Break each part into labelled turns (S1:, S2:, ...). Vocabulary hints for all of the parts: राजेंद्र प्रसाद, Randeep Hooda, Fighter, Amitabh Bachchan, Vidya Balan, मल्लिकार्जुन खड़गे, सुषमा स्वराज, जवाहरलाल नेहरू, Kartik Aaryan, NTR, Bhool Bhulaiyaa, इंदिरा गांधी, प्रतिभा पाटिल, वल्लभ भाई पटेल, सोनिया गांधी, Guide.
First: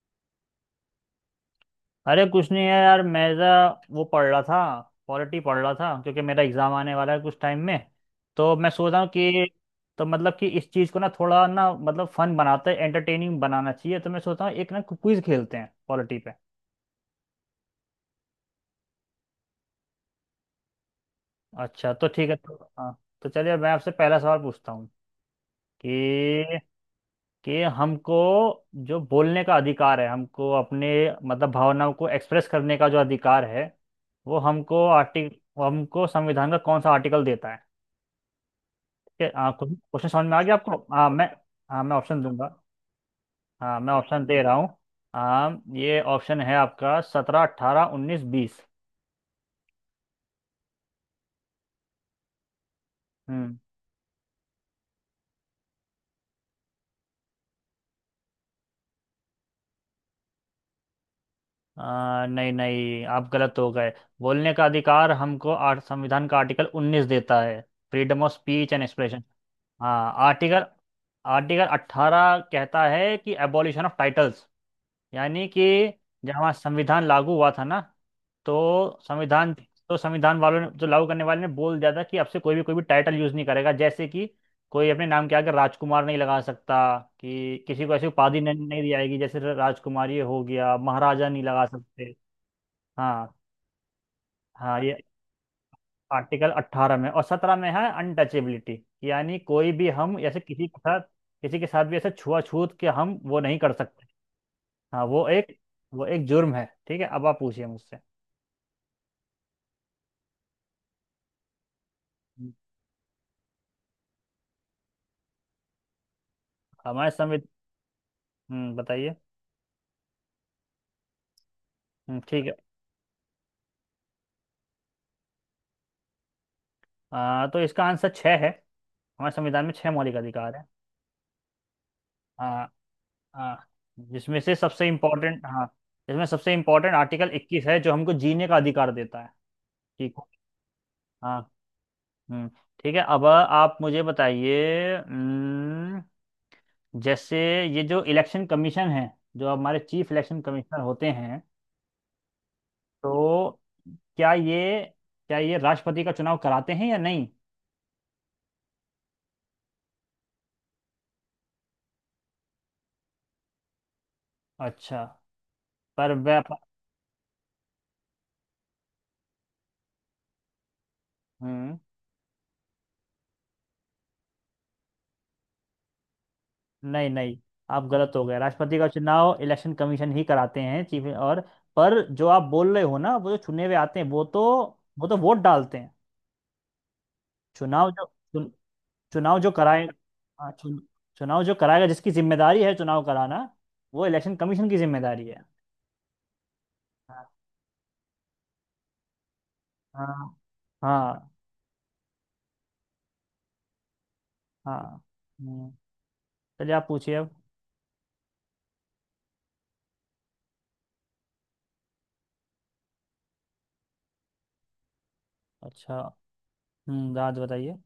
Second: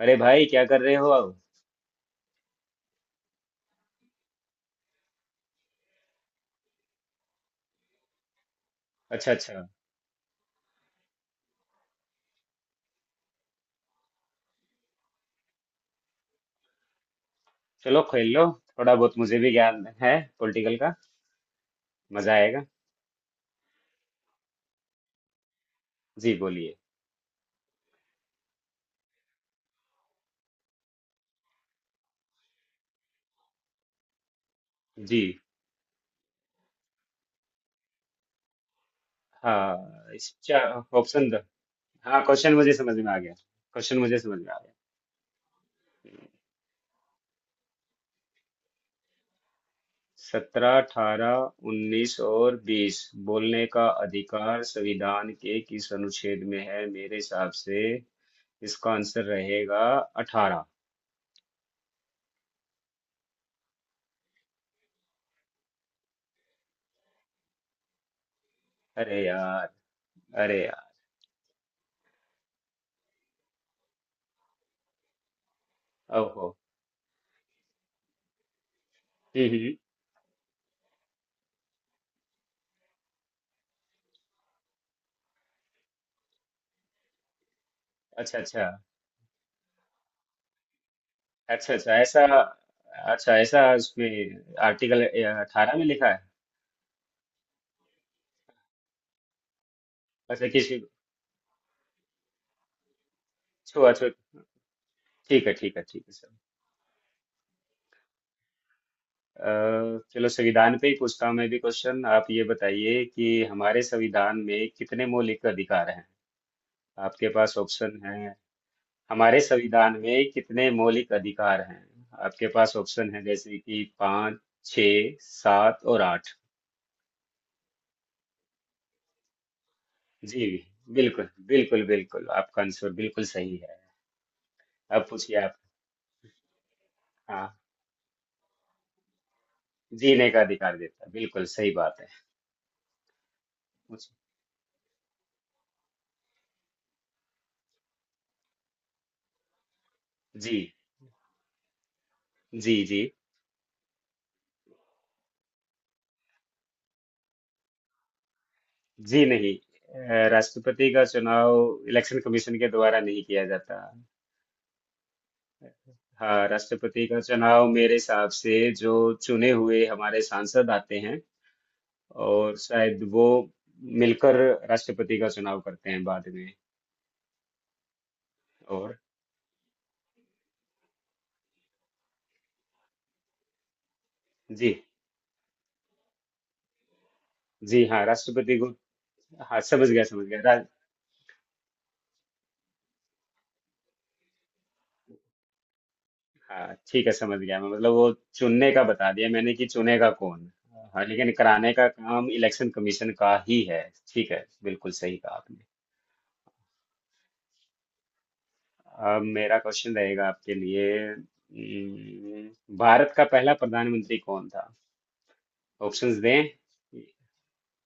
S1: अरे भाई क्या कर रहे हो अब?
S2: अरे कुछ नहीं है यार, मैं ज़रा वो पढ़ रहा था। पॉलिटी पढ़ रहा था क्योंकि मेरा एग्ज़ाम आने वाला है कुछ टाइम में। तो मैं सोच रहा हूँ
S1: अच्छा
S2: कि
S1: अच्छा।
S2: तो मतलब कि इस चीज़ को ना थोड़ा ना मतलब फन बनाते हैं, एंटरटेनिंग बनाना चाहिए। तो मैं सोचता हूँ एक ना क्विज खेलते हैं पॉलिटी पे।
S1: चलो खेल लो। थोड़ा बहुत मुझे भी ज्ञान है पॉलिटिकल का।
S2: अच्छा तो ठीक
S1: मजा
S2: है, तो
S1: आएगा।
S2: हाँ, तो चलिए मैं आपसे पहला सवाल पूछता हूँ
S1: जी
S2: कि
S1: बोलिए।
S2: कि हमको जो बोलने का अधिकार है, हमको अपने मतलब भावनाओं को एक्सप्रेस करने का जो अधिकार है, वो हमको
S1: जी।
S2: आर्टिक वो हमको संविधान का कौन सा आर्टिकल देता है? क्या कुछ क्वेश्चन
S1: हाँ,
S2: समझ में आ गया
S1: इसका
S2: आपको? मैं।
S1: ऑप्शन दो।
S2: हाँ मैं ऑप्शन
S1: हाँ,
S2: दूंगा।
S1: क्वेश्चन मुझे समझ में आ गया।
S2: हाँ मैं
S1: क्वेश्चन मुझे
S2: ऑप्शन
S1: समझ
S2: दे
S1: में
S2: रहा
S1: आ
S2: हूँ।
S1: गया।
S2: हाँ ये ऑप्शन है आपका, सत्रह अट्ठारह उन्नीस बीस।
S1: 17, 18, 19 और 20।
S2: हम्म
S1: बोलने का अधिकार संविधान के किस अनुच्छेद में है, मेरे हिसाब से इसका आंसर रहेगा 18।
S2: नहीं नहीं, आप गलत हो गए। बोलने का अधिकार हमको संविधान का आर्टिकल उन्नीस देता है, फ्रीडम ऑफ स्पीच एंड
S1: अरे
S2: एक्सप्रेशन।
S1: यार।
S2: हाँ
S1: अरे
S2: आर्टिकल,
S1: यार।
S2: आर्टिकल अट्ठारह कहता है कि एबॉलिशन ऑफ टाइटल्स, यानी कि जब
S1: ओहो।
S2: हमारा संविधान लागू हुआ था ना, तो संविधान,
S1: हम्म हम्म,
S2: तो संविधान वालों ने जो लागू करने वाले ने बोल दिया था कि अब से कोई भी टाइटल यूज नहीं करेगा, जैसे कि कोई अपने नाम के आगे राजकुमार नहीं लगा सकता, कि किसी को ऐसी
S1: अच्छा
S2: उपाधि
S1: अच्छा।
S2: नहीं, नहीं दी जाएगी, जैसे राजकुमार ये हो गया, महाराजा नहीं लगा
S1: अच्छा अच्छा
S2: सकते।
S1: ऐसा।
S2: हाँ,
S1: अच्छा ऐसा उसमें
S2: हाँ ये
S1: आर्टिकल 18 में लिखा है।
S2: आर्टिकल 18 में और 17 में है अनटचेबिलिटी, यानी कोई भी हम ऐसे
S1: अच्छा
S2: किसी के
S1: किसी
S2: साथ, किसी के साथ भी ऐसे छुआछूत के हम वो नहीं कर
S1: छो
S2: सकते।
S1: अच्छा।
S2: हाँ वो
S1: ठीक है
S2: एक,
S1: ठीक है ठीक
S2: वो
S1: है
S2: एक
S1: सर।
S2: जुर्म है। ठीक है, अब आप पूछिए मुझसे।
S1: चलो संविधान पे ही पूछता हूँ मैं भी क्वेश्चन। आप ये बताइए कि हमारे संविधान में कितने मौलिक अधिकार हैं।
S2: हमारे
S1: आपके
S2: संविधान।
S1: पास ऑप्शन है।
S2: बताइए।
S1: हमारे संविधान में कितने मौलिक अधिकार हैं?
S2: ठीक
S1: आपके
S2: है।
S1: पास ऑप्शन है जैसे कि पाँच, छ, सात और आठ।
S2: तो इसका आंसर छः है, हमारे संविधान में छः मौलिक
S1: जी।
S2: अधिकार है।
S1: बिल्कुल बिल्कुल बिल्कुल, आपका
S2: आ,
S1: आंसर बिल्कुल
S2: आ,
S1: सही है।
S2: जिसमें से सबसे
S1: अब पूछिए
S2: इम्पोर्टेंट,
S1: आप।
S2: हाँ, जिसमें सबसे इम्पोर्टेंट आर्टिकल
S1: हाँ।
S2: इक्कीस है, जो हमको जीने का अधिकार देता है। ठीक है।
S1: जीने का अधिकार देता है,
S2: हाँ।
S1: बिल्कुल सही बात है।
S2: हम्म। ठीक है, अब आप मुझे
S1: पूछिए।
S2: बताइए। जैसे ये जो इलेक्शन कमीशन है, जो हमारे चीफ इलेक्शन
S1: जी
S2: कमिश्नर होते हैं,
S1: जी जी
S2: तो क्या ये, क्या ये राष्ट्रपति का चुनाव कराते हैं या नहीं?
S1: जी नहीं, राष्ट्रपति का चुनाव इलेक्शन कमीशन के द्वारा नहीं किया जाता।
S2: अच्छा, पर वह।
S1: हाँ, राष्ट्रपति का चुनाव मेरे हिसाब से जो चुने हुए हमारे सांसद आते हैं
S2: हम्म।
S1: और शायद वो मिलकर राष्ट्रपति का चुनाव करते हैं बाद में।
S2: नहीं नहीं, आप गलत हो गए, राष्ट्रपति का
S1: और।
S2: चुनाव इलेक्शन कमीशन ही कराते हैं, चीफ। और पर जो आप बोल रहे हो ना, वो जो चुने हुए आते हैं वो तो,
S1: जी
S2: वो तो वोट डालते हैं।
S1: जी।
S2: चुनाव जो
S1: हाँ,
S2: चुन,
S1: राष्ट्रपति को।
S2: चुनाव जो
S1: हाँ, समझ
S2: कराएगा,
S1: गया समझ
S2: हाँ,
S1: गया।
S2: चुनाव जो कराएगा, जिसकी जिम्मेदारी है चुनाव कराना, वो इलेक्शन कमीशन की जिम्मेदारी है।
S1: हाँ, ठीक है,
S2: हाँ,
S1: समझ गया मैं, मतलब वो चुनने का बता दिया मैंने कि चुनेगा
S2: हाँ,
S1: कौन। हाँ,
S2: हाँ,
S1: लेकिन कराने का काम इलेक्शन कमीशन का ही है। ठीक है, बिल्कुल
S2: हाँ,
S1: सही कहा आपने।
S2: हम्म, चलिए आप पूछिए अब।
S1: अब मेरा क्वेश्चन रहेगा आपके लिए। भारत का पहला प्रधानमंत्री कौन था?
S2: अच्छा।
S1: ऑप्शंस दें।
S2: राज बताइए।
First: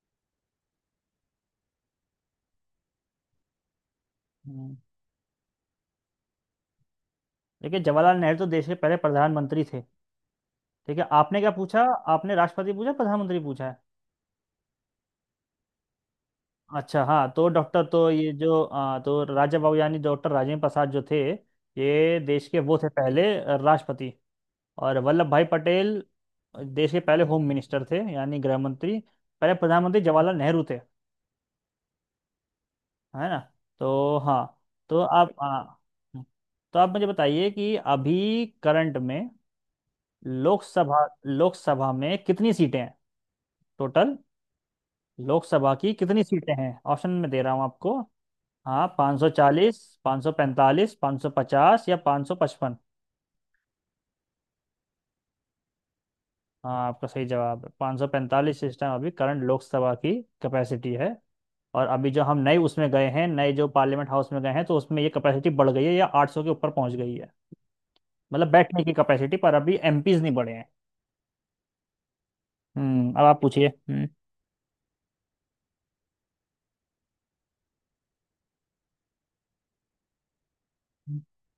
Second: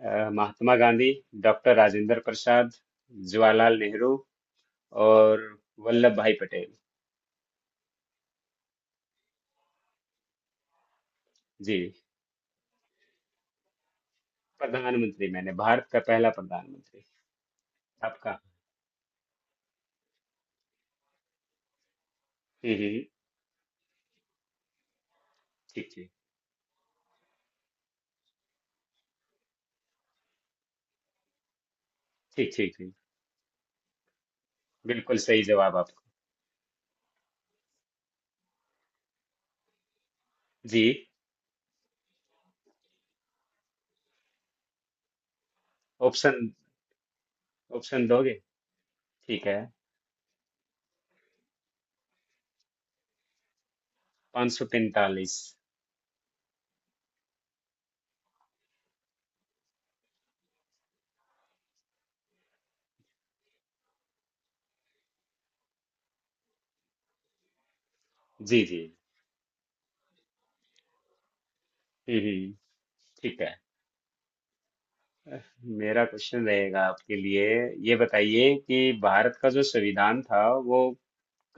S1: महात्मा गांधी, डॉक्टर राजेंद्र प्रसाद, जवाहरलाल नेहरू
S2: हम्म,
S1: और वल्लभ भाई पटेल।
S2: देखिए जवाहरलाल नेहरू तो देश के पहले प्रधानमंत्री थे। ठीक है, आपने क्या
S1: जी।
S2: पूछा? आपने राष्ट्रपति पूछा, प्रधानमंत्री पूछा?
S1: प्रधानमंत्री मैंने, भारत का पहला
S2: अच्छा
S1: प्रधानमंत्री।
S2: हाँ, तो डॉक्टर तो ये
S1: आपका।
S2: जो तो राजा बाबू यानी डॉक्टर राजेंद्र प्रसाद जो थे, ये देश के
S1: हम्म
S2: वो थे
S1: हम्म,
S2: पहले राष्ट्रपति। और वल्लभ भाई
S1: ठीक
S2: पटेल
S1: ठीक।
S2: देश के पहले होम मिनिस्टर थे, यानी गृह मंत्री। पहले प्रधानमंत्री जवाहरलाल नेहरू थे,
S1: ठीक ठीक ठीक।
S2: है ना? तो हाँ, तो
S1: बिल्कुल
S2: आप
S1: सही जवाब आप।
S2: तो आप मुझे बताइए कि अभी करंट में
S1: जी।
S2: लोकसभा, लोकसभा में कितनी सीटें हैं? टोटल लोकसभा की कितनी
S1: ऑप्शन
S2: सीटें हैं? ऑप्शन में दे रहा हूँ आपको,
S1: ऑप्शन दोगे?
S2: हाँ, पाँच सौ
S1: ठीक है।
S2: चालीस, पाँच सौ पैंतालीस, पाँच सौ पचास, या पाँच सौ पचपन।
S1: 543।
S2: हाँ आपका सही जवाब है, पाँच सौ पैंतालीस इस टाइम अभी करंट लोकसभा की कैपेसिटी है। और अभी जो हम नए उसमें गए हैं, नए जो पार्लियामेंट हाउस में गए हैं, तो उसमें ये कैपेसिटी बढ़ गई है, या आठ सौ के ऊपर पहुंच गई है, मतलब
S1: जी जी।
S2: बैठने की कैपेसिटी, पर अभी एमपीज नहीं बढ़े हैं।
S1: हम्म हम्म,
S2: हम्म, अब आप
S1: ठीक है।
S2: पूछिए। हम्म।
S1: मेरा क्वेश्चन रहेगा आपके लिए। ये बताइए कि भारत का जो संविधान था वो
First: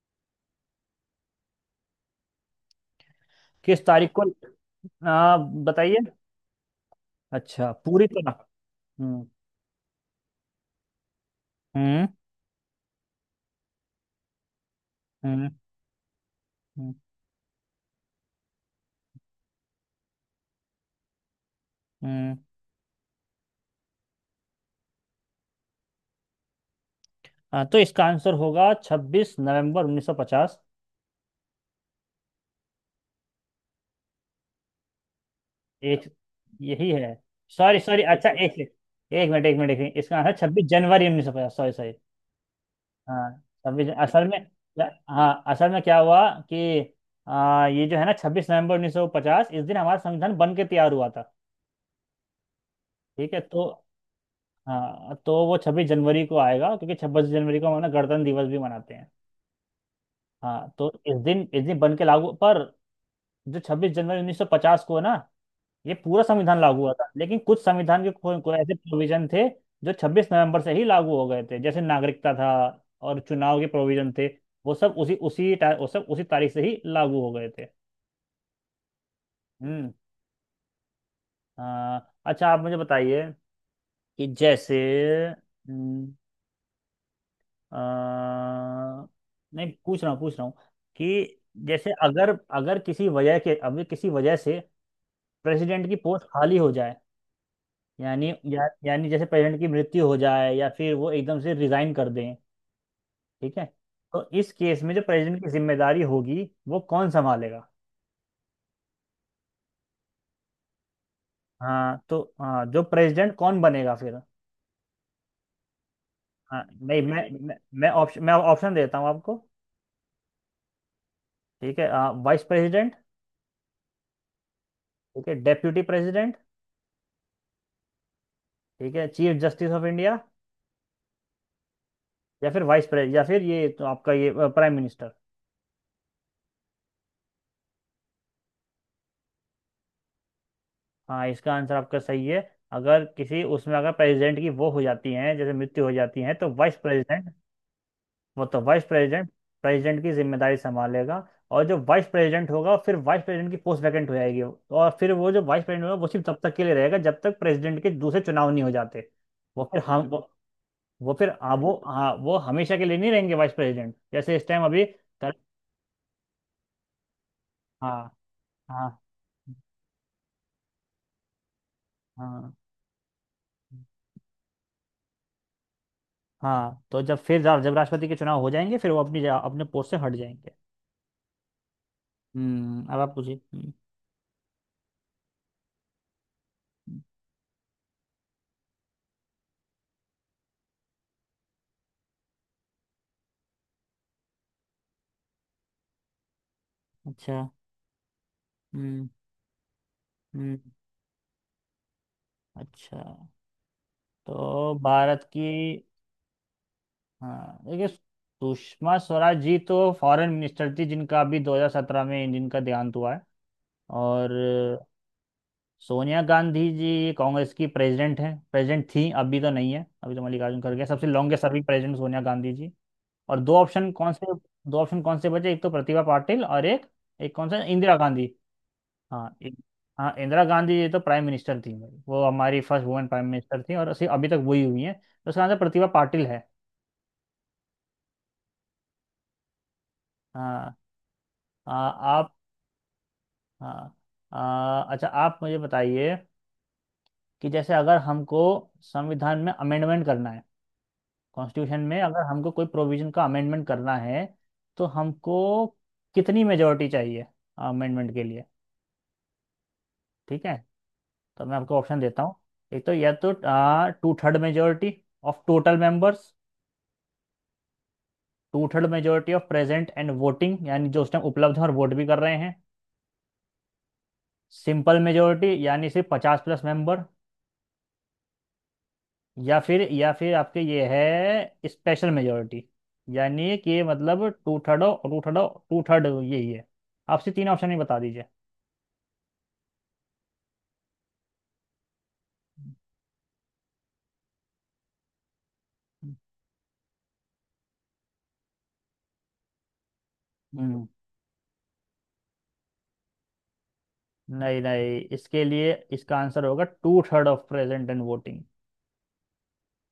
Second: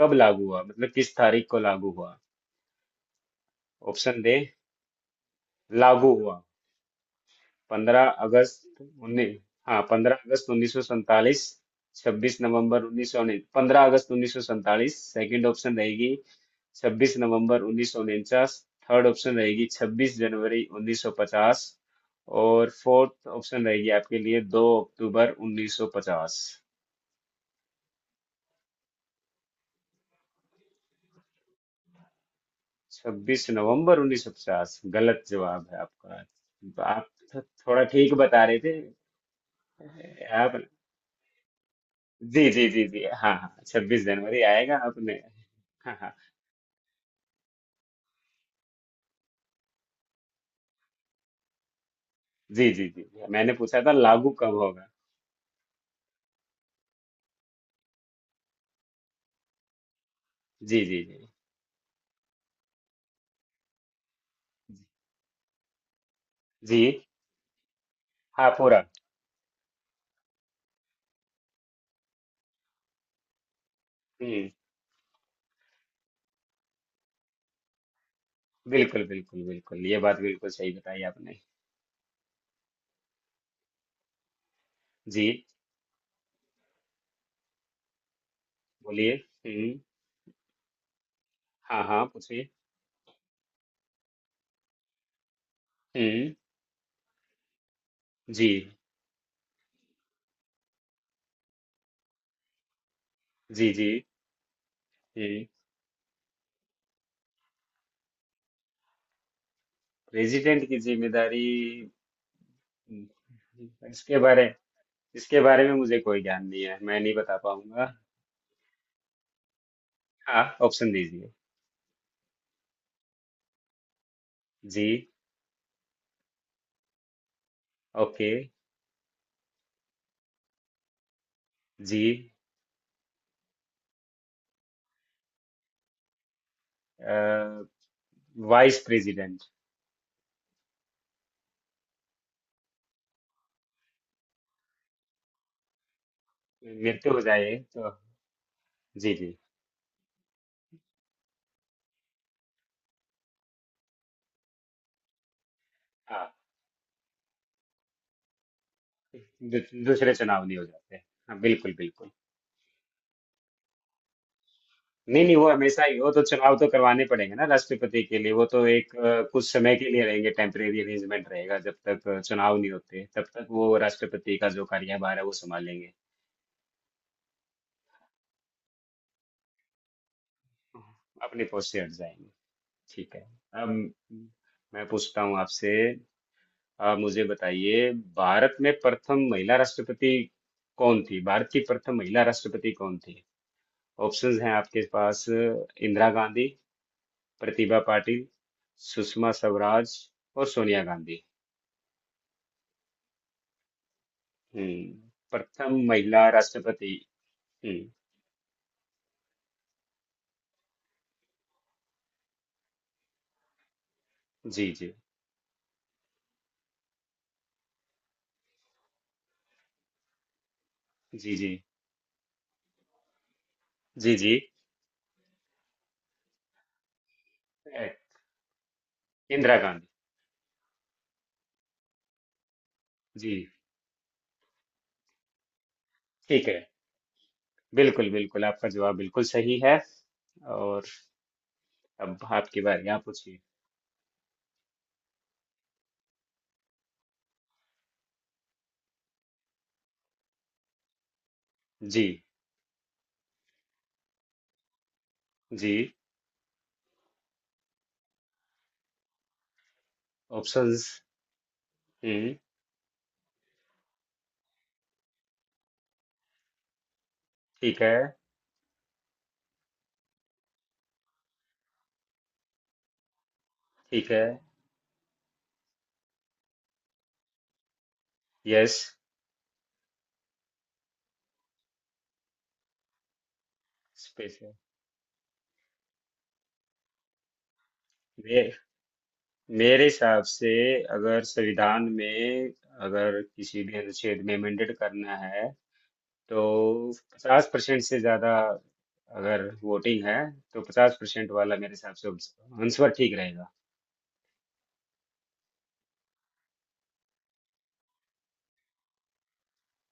S1: कब लागू हुआ, मतलब किस तारीख को लागू हुआ।
S2: किस तारीख
S1: ऑप्शन
S2: को?
S1: दे,
S2: बताइए।
S1: लागू हुआ।
S2: अच्छा,
S1: 15
S2: पूरी तरह।
S1: अगस्त
S2: हम्म।
S1: उन्नीस। हाँ, 15 अगस्त 1947।
S2: हम्म।
S1: 26 नवंबर 1919, 15 अगस्त 1947 सेकंड
S2: हम्म।
S1: ऑप्शन रहेगी।
S2: हम्म।
S1: 26 नवंबर 1949। थर्ड ऑप्शन रहेगी 26 जनवरी 1950।
S2: हम्म।
S1: और फोर्थ ऑप्शन रहेगी आपके लिए 2 अक्टूबर 1950।
S2: तो इसका आंसर होगा छब्बीस नवंबर उन्नीस सौ पचास।
S1: 26 नवंबर 1950 गलत जवाब है
S2: एक,
S1: आपका।
S2: यही
S1: तो आप
S2: है? सॉरी
S1: थोड़ा
S2: सॉरी,
S1: ठीक
S2: अच्छा
S1: बता
S2: एक
S1: रहे थे।
S2: सेकंड, एक मिनट, एक मिनट, एक मिनट, इसका आंसर
S1: आप।
S2: छब्बीस जनवरी उन्नीस सौ पचास, सॉरी सॉरी।
S1: जी जी जी जी,
S2: हाँ
S1: हाँ हाँ,
S2: छब्बीस,
S1: छब्बीस
S2: असल में,
S1: जनवरी आएगा आपने।
S2: हाँ असल में
S1: हाँ
S2: क्या
S1: हाँ।
S2: हुआ कि ये जो है ना, छब्बीस नवंबर उन्नीस सौ पचास, इस दिन हमारा संविधान बन के तैयार हुआ था।
S1: जी जी जी जी,
S2: ठीक है,
S1: मैंने
S2: तो
S1: पूछा था लागू कब होगा।
S2: हाँ तो वो छब्बीस जनवरी को आएगा क्योंकि छब्बीस जनवरी को हम ना गणतंत्र दिवस भी मनाते हैं। हाँ,
S1: जी
S2: तो
S1: जी
S2: इस
S1: जी।
S2: दिन, इस दिन बन के लागू। पर जो छब्बीस जनवरी उन्नीस सौ पचास को है ना, ये पूरा संविधान
S1: जी।
S2: लागू हुआ था, लेकिन कुछ संविधान के
S1: हाँ
S2: को ऐसे
S1: पूरा।
S2: प्रोविजन थे जो 26 नवंबर से ही लागू हो गए थे, जैसे नागरिकता था और चुनाव के प्रोविजन थे।
S1: हम्म।
S2: वो सब उसी उसी वो सब उसी तारीख से ही लागू हो गए थे।
S1: बिल्कुल बिल्कुल बिल्कुल,
S2: हम्म।
S1: ये बात बिल्कुल सही बताई आपने।
S2: हाँ, अच्छा आप मुझे बताइए कि जैसे।
S1: जी,
S2: हम्म, अ,
S1: बोलिए।
S2: नहीं,
S1: हुँ,
S2: पूछ रहा हूँ, पूछ रहा हूँ कि
S1: हाँ,
S2: जैसे
S1: हाँ,
S2: अगर,
S1: पूछिए।
S2: अगर किसी वजह के अभी किसी वजह से प्रेसिडेंट की पोस्ट
S1: हुँ,
S2: खाली हो जाए, यानी
S1: जी,
S2: यानी जैसे प्रेसिडेंट की मृत्यु हो जाए या फिर वो एकदम से रिजाइन कर दें, ठीक है,
S1: जी, जी।
S2: तो इस केस में जो प्रेसिडेंट
S1: हुँ,
S2: की जिम्मेदारी होगी वो कौन संभालेगा?
S1: प्रेज़िडेंट की ज़िम्मेदारी।
S2: हाँ तो हाँ, जो प्रेसिडेंट कौन
S1: हुँ,
S2: बनेगा फिर?
S1: इसके बारे इसके बारे में मुझे कोई ज्ञान
S2: हाँ
S1: नहीं है, मैं
S2: नहीं,
S1: नहीं बता
S2: मैं मैं
S1: पाऊँगा।
S2: ऑप्शन, मैं ऑप्शन देता हूँ आपको,
S1: आप ऑप्शन दीजिए।
S2: ठीक है, हाँ, वाइस प्रेसिडेंट,
S1: जी,
S2: ठीक है, डेप्यूटी प्रेसिडेंट,
S1: ओके,
S2: ठीक है, चीफ जस्टिस ऑफ इंडिया,
S1: जी,
S2: या फिर वाइस प्रेसिडेंट, या फिर ये तो आपका ये प्राइम मिनिस्टर।
S1: अ, वाइस प्रेज़िडेंट।
S2: हाँ, इसका आंसर आपका सही है। अगर किसी उसमें अगर प्रेसिडेंट की वो हो जाती है, जैसे मृत्यु हो जाती है, तो वाइस
S1: मृत्यु हो
S2: प्रेसिडेंट,
S1: जाए तो
S2: मतलब वाइस
S1: जी,
S2: प्रेसिडेंट
S1: जी,
S2: प्रेसिडेंट की जिम्मेदारी संभालेगा। और जो वाइस प्रेसिडेंट होगा, फिर वाइस प्रेसिडेंट की पोस्ट वैकेंट हो जाएगी, और फिर वो जो वाइस प्रेसिडेंट होगा वो सिर्फ
S1: हाँ,
S2: तब तक के लिए रहेगा जब तक प्रेसिडेंट के दूसरे चुनाव नहीं हो जाते।
S1: दू
S2: वो फिर हम
S1: दूसरे चुनाव नहीं हो जाते।
S2: वो फिर
S1: हाँ, बिल्कुल,
S2: वो
S1: बिल्कुल।
S2: हाँ, वो हमेशा के लिए नहीं रहेंगे वाइस प्रेसिडेंट, जैसे इस टाइम अभी
S1: नहीं नहीं, वो हमेशा ही, वो तो चुनाव तो करवाने पड़ेंगे ना
S2: हाँ,
S1: राष्ट्रपति के लिए, वो तो एक
S2: हाँ,
S1: कुछ समय के लिए रहेंगे, टेम्परेरी अरेंजमेंट रहेगा जब तक
S2: हाँ,
S1: चुनाव नहीं होते तब तक वो राष्ट्रपति का जो कार्यभार है वो संभालेंगे।
S2: हाँ, तो जब फिर जब राष्ट्रपति के चुनाव हो जाएंगे, फिर वो अपने पोस्ट से हट जाएंगे।
S1: अपने पोस्ट से हट जाएंगे।
S2: हम्म, अब आप
S1: ठीक है।
S2: पूछिए।
S1: अब
S2: हम्म।
S1: मैं पूछता हूँ आपसे, आप
S2: हम्म।
S1: मुझे बताइए, भारत में प्रथम महिला राष्ट्रपति कौन थी? भारत की प्रथम महिला राष्ट्रपति कौन थी? ऑप्शंस हैं आपके पास, इंदिरा गांधी,
S2: अच्छा।
S1: प्रतिभा पाटिल,
S2: हम्म।
S1: सुषमा स्वराज और
S2: हम्म।
S1: सोनिया गांधी।
S2: अच्छा, तो भारत की।
S1: प्रथम महिला राष्ट्रपति।
S2: हाँ देखिए,
S1: हम्म,
S2: सुषमा स्वराज जी तो फॉरेन मिनिस्टर थी, जिनका अभी 2017 में जिनका देहांत हुआ है। और
S1: जी जी।
S2: सोनिया गांधी जी कांग्रेस की प्रेसिडेंट हैं, प्रेसिडेंट थी, अभी तो नहीं है, अभी तो मल्लिकार्जुन खड़गे हैं। सबसे
S1: जी
S2: लॉन्गेस्ट
S1: जी।
S2: Serving president सोनिया गांधी ji. और दो ऑप्शन कौन
S1: जी
S2: से,
S1: जी।
S2: दो ऑप्शन कौन से बचे? एक तो प्रतिभा पाटिल, और एक, एक कौन सा?
S1: ए,
S2: इंदिरा गांधी। हाँ
S1: इंदिरा गांधी
S2: हाँ इंदिरा गांधी जी तो प्राइम मिनिस्टर थी भाई, वो हमारी फर्स्ट वुमेन प्राइम
S1: जी।
S2: मिनिस्टर थी और अभी तक वही हुई हैं, तो उसका आंसर प्रतिभा पाटिल है।
S1: ठीक है। बिल्कुल बिल्कुल आपका जवाब बिल्कुल सही है।
S2: हाँ।
S1: और, अब
S2: आप।
S1: आपकी बारी, आप पूछिए।
S2: हाँ अच्छा आप मुझे बताइए कि जैसे अगर हमको संविधान में अमेंडमेंट करना है, कॉन्स्टिट्यूशन में
S1: जी।
S2: अगर हमको कोई प्रोविजन का अमेंडमेंट करना है, तो हमको
S1: जी।
S2: कितनी मेजोरिटी चाहिए अमेंडमेंट के लिए? ठीक है,
S1: ऑप्शंस।
S2: तो मैं आपको ऑप्शन देता हूँ,
S1: हम्म।
S2: एक तो, या तो to third majority of total members,
S1: ठीक है।
S2: Two third majority of present and voting, यानी जो उस टाइम उपलब्ध हैं और वोट भी कर रहे हैं,
S1: ठीक है।
S2: सिंपल मेजोरिटी, यानी सिर्फ पचास प्लस मेंबर,
S1: यस।
S2: या फिर, या फिर आपके ये है स्पेशल मेजोरिटी, यानी कि मतलब
S1: special.
S2: Two third. Two third, two third यही है, आपसे तीन ऑप्शन ही बता दीजिए।
S1: मे, मेरे हिसाब से, अगर संविधान में, अगर किसी भी अनुच्छेद में अमेंडेड करना है, तो 50% से ज्यादा, अगर वोटिंग है, तो
S2: हम्म,
S1: 50% वाला मेरे हिसाब से आंसर ठीक रहेगा।
S2: नहीं नहीं, इसके लिए इसका आंसर होगा two third of present and voting.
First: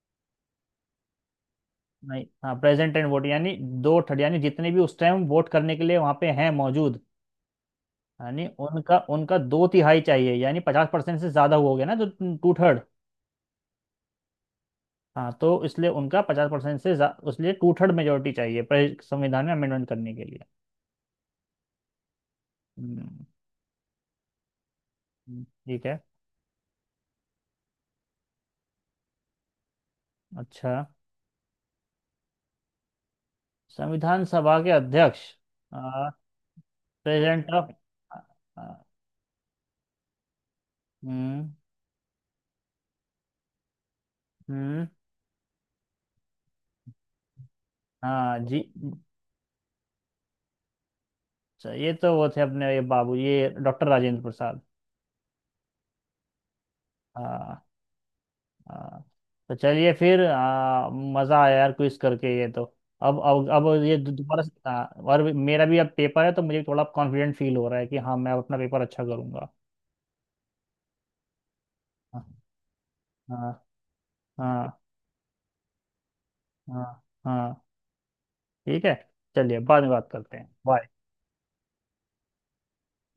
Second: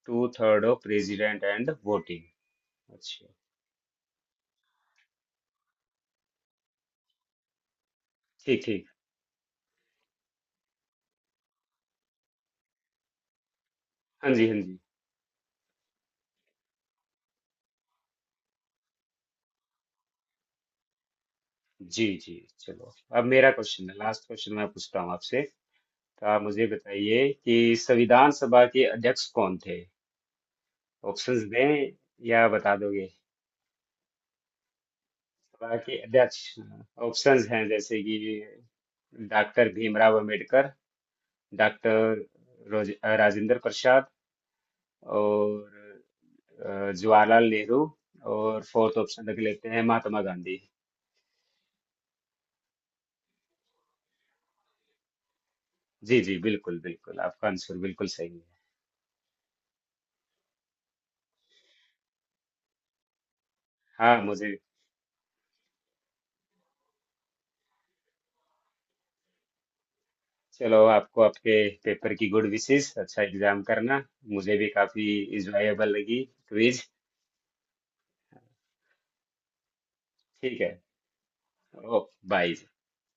S1: Two third of president and
S2: नहीं,
S1: वोटिंग।
S2: हाँ प्रेजेंट एंड वोट,
S1: अच्छा,
S2: यानी दो थर्ड, यानी जितने भी उस टाइम वोट करने के लिए वहां पे हैं मौजूद, यानी
S1: ठीक ठीक।
S2: उनका, उनका दो तिहाई चाहिए, यानी पचास परसेंट से ज्यादा हो गया ना जो टू थर्ड।
S1: हाँ जी, हाँ जी।
S2: हाँ तो इसलिए उनका पचास परसेंट से उसलिए टू थर्ड मेजोरिटी चाहिए संविधान में अमेंडमेंट करने के लिए।
S1: जी जी, चलो
S2: हम्म,
S1: अब मेरा क्वेश्चन है। लास्ट क्वेश्चन मैं पूछता हूँ आपसे।
S2: ठीक है।
S1: तो आप मुझे बताइए कि संविधान सभा के अध्यक्ष कौन थे?
S2: अच्छा,
S1: ऑप्शंस दें या बता दोगे?
S2: संविधान सभा के अध्यक्ष,
S1: सभा के अध्यक्ष। ऑप्शंस
S2: प्रेसिडेंट
S1: हैं
S2: ऑफ।
S1: जैसे कि डॉक्टर भीमराव अंबेडकर,
S2: हम्म।
S1: डॉक्टर राजेंद्र प्रसाद
S2: हम्म।
S1: और जवाहरलाल नेहरू।
S2: हाँ जी,
S1: और
S2: अच्छा,
S1: फोर्थ ऑप्शन रख लेते हैं महात्मा गांधी।
S2: ये तो वो थे, अपने ये बाबू, ये डॉक्टर राजेंद्र प्रसाद।
S1: जी जी, बिल्कुल बिल्कुल आपका
S2: हाँ।
S1: आंसर बिल्कुल सही है।
S2: हाँ, तो चलिए फिर मजा आया यार क्विज करके ये तो। अब ये
S1: हाँ,
S2: दोबारा से,
S1: मुझे,
S2: हाँ, और मेरा भी अब पेपर है तो मुझे थोड़ा कॉन्फिडेंट फील हो रहा है कि हाँ मैं अपना पेपर अच्छा करूंगा।
S1: चलो आपको आपके पेपर
S2: हाँ,
S1: की गुड विशेस, अच्छा
S2: हाँ,
S1: एग्जाम करना। मुझे भी
S2: हाँ,
S1: काफी इंजॉयबल लगी क्विज।
S2: हाँ, हाँ, ठीक है, चलिए बाद में बात करते हैं,
S1: ठीक है,
S2: बाय।
S1: Okay, bye.